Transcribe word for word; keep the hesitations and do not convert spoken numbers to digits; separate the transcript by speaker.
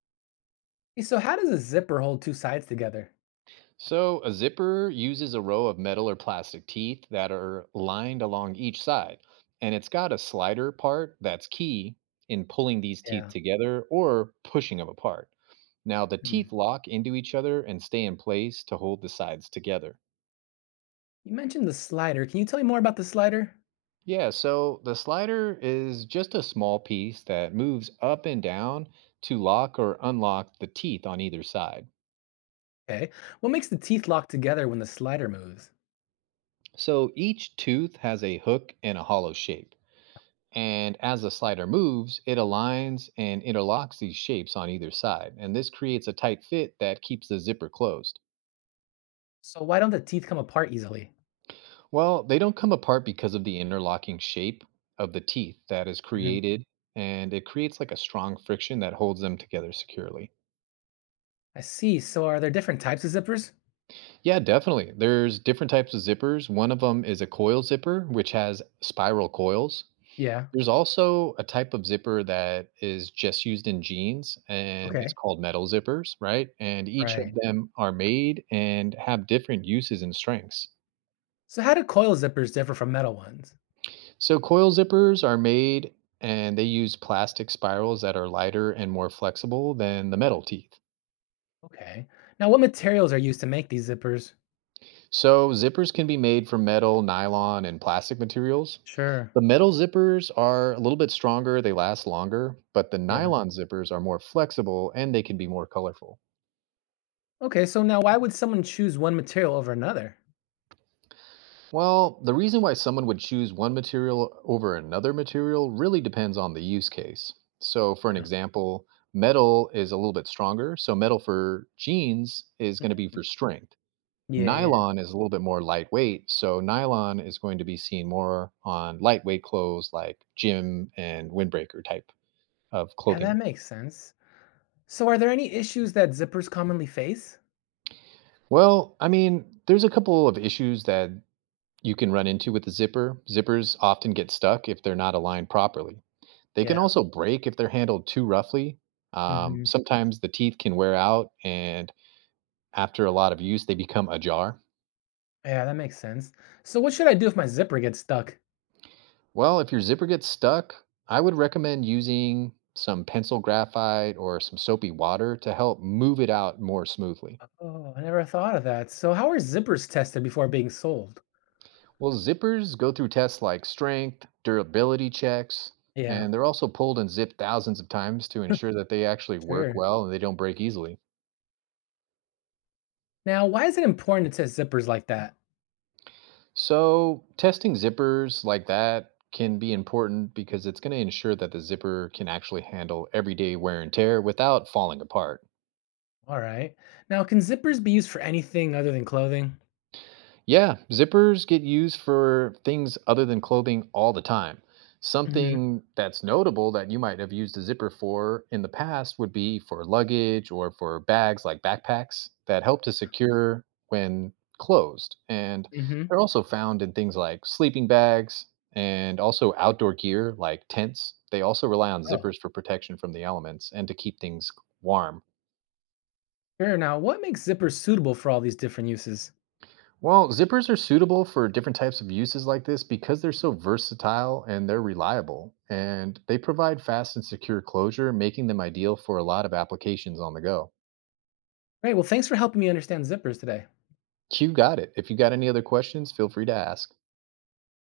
Speaker 1: Hey, so how does a zipper hold two sides together?
Speaker 2: So, a zipper uses a row of metal or plastic teeth that are lined along each side, and it's got a slider part that's key in pulling these teeth
Speaker 1: Yeah.
Speaker 2: together or pushing them apart. Now, the
Speaker 1: Hmm.
Speaker 2: teeth lock into each other and stay in place to hold the sides together.
Speaker 1: You mentioned the slider. Can you tell me more about the slider?
Speaker 2: Yeah, so the slider is just a small piece that moves up and down to lock or unlock the teeth on either side.
Speaker 1: Okay. What makes the teeth lock together when the slider moves?
Speaker 2: So each tooth has a hook and a hollow shape. And as the slider moves, it aligns and interlocks these shapes on either side. And this creates a tight fit that keeps the zipper closed.
Speaker 1: So why don't the teeth come apart easily?
Speaker 2: Well, they don't come apart because of the interlocking shape of the teeth that is
Speaker 1: Mhm.
Speaker 2: created. And it creates like a strong friction that holds them together securely.
Speaker 1: I see. So are there different types of zippers?
Speaker 2: Yeah, definitely. There's different types of zippers. One of them is a coil zipper, which has spiral coils.
Speaker 1: Yeah.
Speaker 2: There's also a type of zipper that is just used in jeans, and it's
Speaker 1: Okay.
Speaker 2: called metal zippers, right? And each of
Speaker 1: Right.
Speaker 2: them are made and have different uses and strengths.
Speaker 1: So how do coil zippers differ from metal ones?
Speaker 2: So, coil zippers are made and they use plastic spirals that are lighter and more flexible than the metal teeth.
Speaker 1: Okay. Now what materials are used to make these zippers?
Speaker 2: So, zippers can be made from metal, nylon, and plastic materials.
Speaker 1: Sure.
Speaker 2: The metal zippers are a little bit stronger, they last longer, but the
Speaker 1: Yeah.
Speaker 2: nylon zippers are more flexible and they can be more colorful.
Speaker 1: Okay, so now why would someone choose one material over another?
Speaker 2: Well, the reason why someone would choose one material over another material really depends on the use case. So, for an
Speaker 1: Yeah.
Speaker 2: example, metal is a little bit stronger. So, metal for jeans is going to be for strength.
Speaker 1: Yeah, yeah.
Speaker 2: Nylon is a little bit more lightweight. So, nylon is going to be seen more on lightweight clothes like gym and windbreaker type of
Speaker 1: Yeah, that
Speaker 2: clothing.
Speaker 1: makes sense. So are there any issues that zippers commonly face?
Speaker 2: Well, I mean, there's a couple of issues that you can run into with the zipper. Zippers often get stuck if they're not aligned properly. They
Speaker 1: Yeah.
Speaker 2: can also break if they're handled too roughly. Um,
Speaker 1: Mhm.
Speaker 2: sometimes the teeth can wear out, and after a lot of use, they become ajar.
Speaker 1: Yeah, that makes sense. So what should I do if my zipper gets stuck?
Speaker 2: Well, if your zipper gets stuck, I would recommend using some pencil graphite or some soapy water to help move it out more smoothly.
Speaker 1: Oh, I never thought of that. So how are zippers tested before being sold?
Speaker 2: Well, zippers go through tests like strength, durability checks,
Speaker 1: Yeah,
Speaker 2: and they're also pulled and zipped thousands of times to ensure that they actually work
Speaker 1: sure.
Speaker 2: well and they don't break easily.
Speaker 1: Now, why is it important to test zippers like that?
Speaker 2: So, testing zippers like that can be important because it's going to ensure that the zipper can actually handle everyday wear and tear without falling apart.
Speaker 1: All right. Now, can zippers be used for anything other than clothing?
Speaker 2: Yeah, zippers get used for things other than clothing all the time.
Speaker 1: Hmm.
Speaker 2: Something that's notable that you might have used a zipper for in the past would be for luggage or for bags like backpacks that help to secure when closed. And
Speaker 1: Hmm.
Speaker 2: they're also found in things like sleeping bags and also outdoor gear like tents. They also rely on
Speaker 1: Oh,
Speaker 2: zippers for protection from the elements and to keep things warm.
Speaker 1: sure. Now, what makes zippers suitable for all these different uses?
Speaker 2: Well, zippers are suitable for different types of uses like this because they're so versatile and they're reliable. And they provide fast and secure closure, making them ideal for a lot of applications on the go.
Speaker 1: Great. Well, thanks for helping me understand zippers today.
Speaker 2: You got it. If you got any other questions, feel free to ask.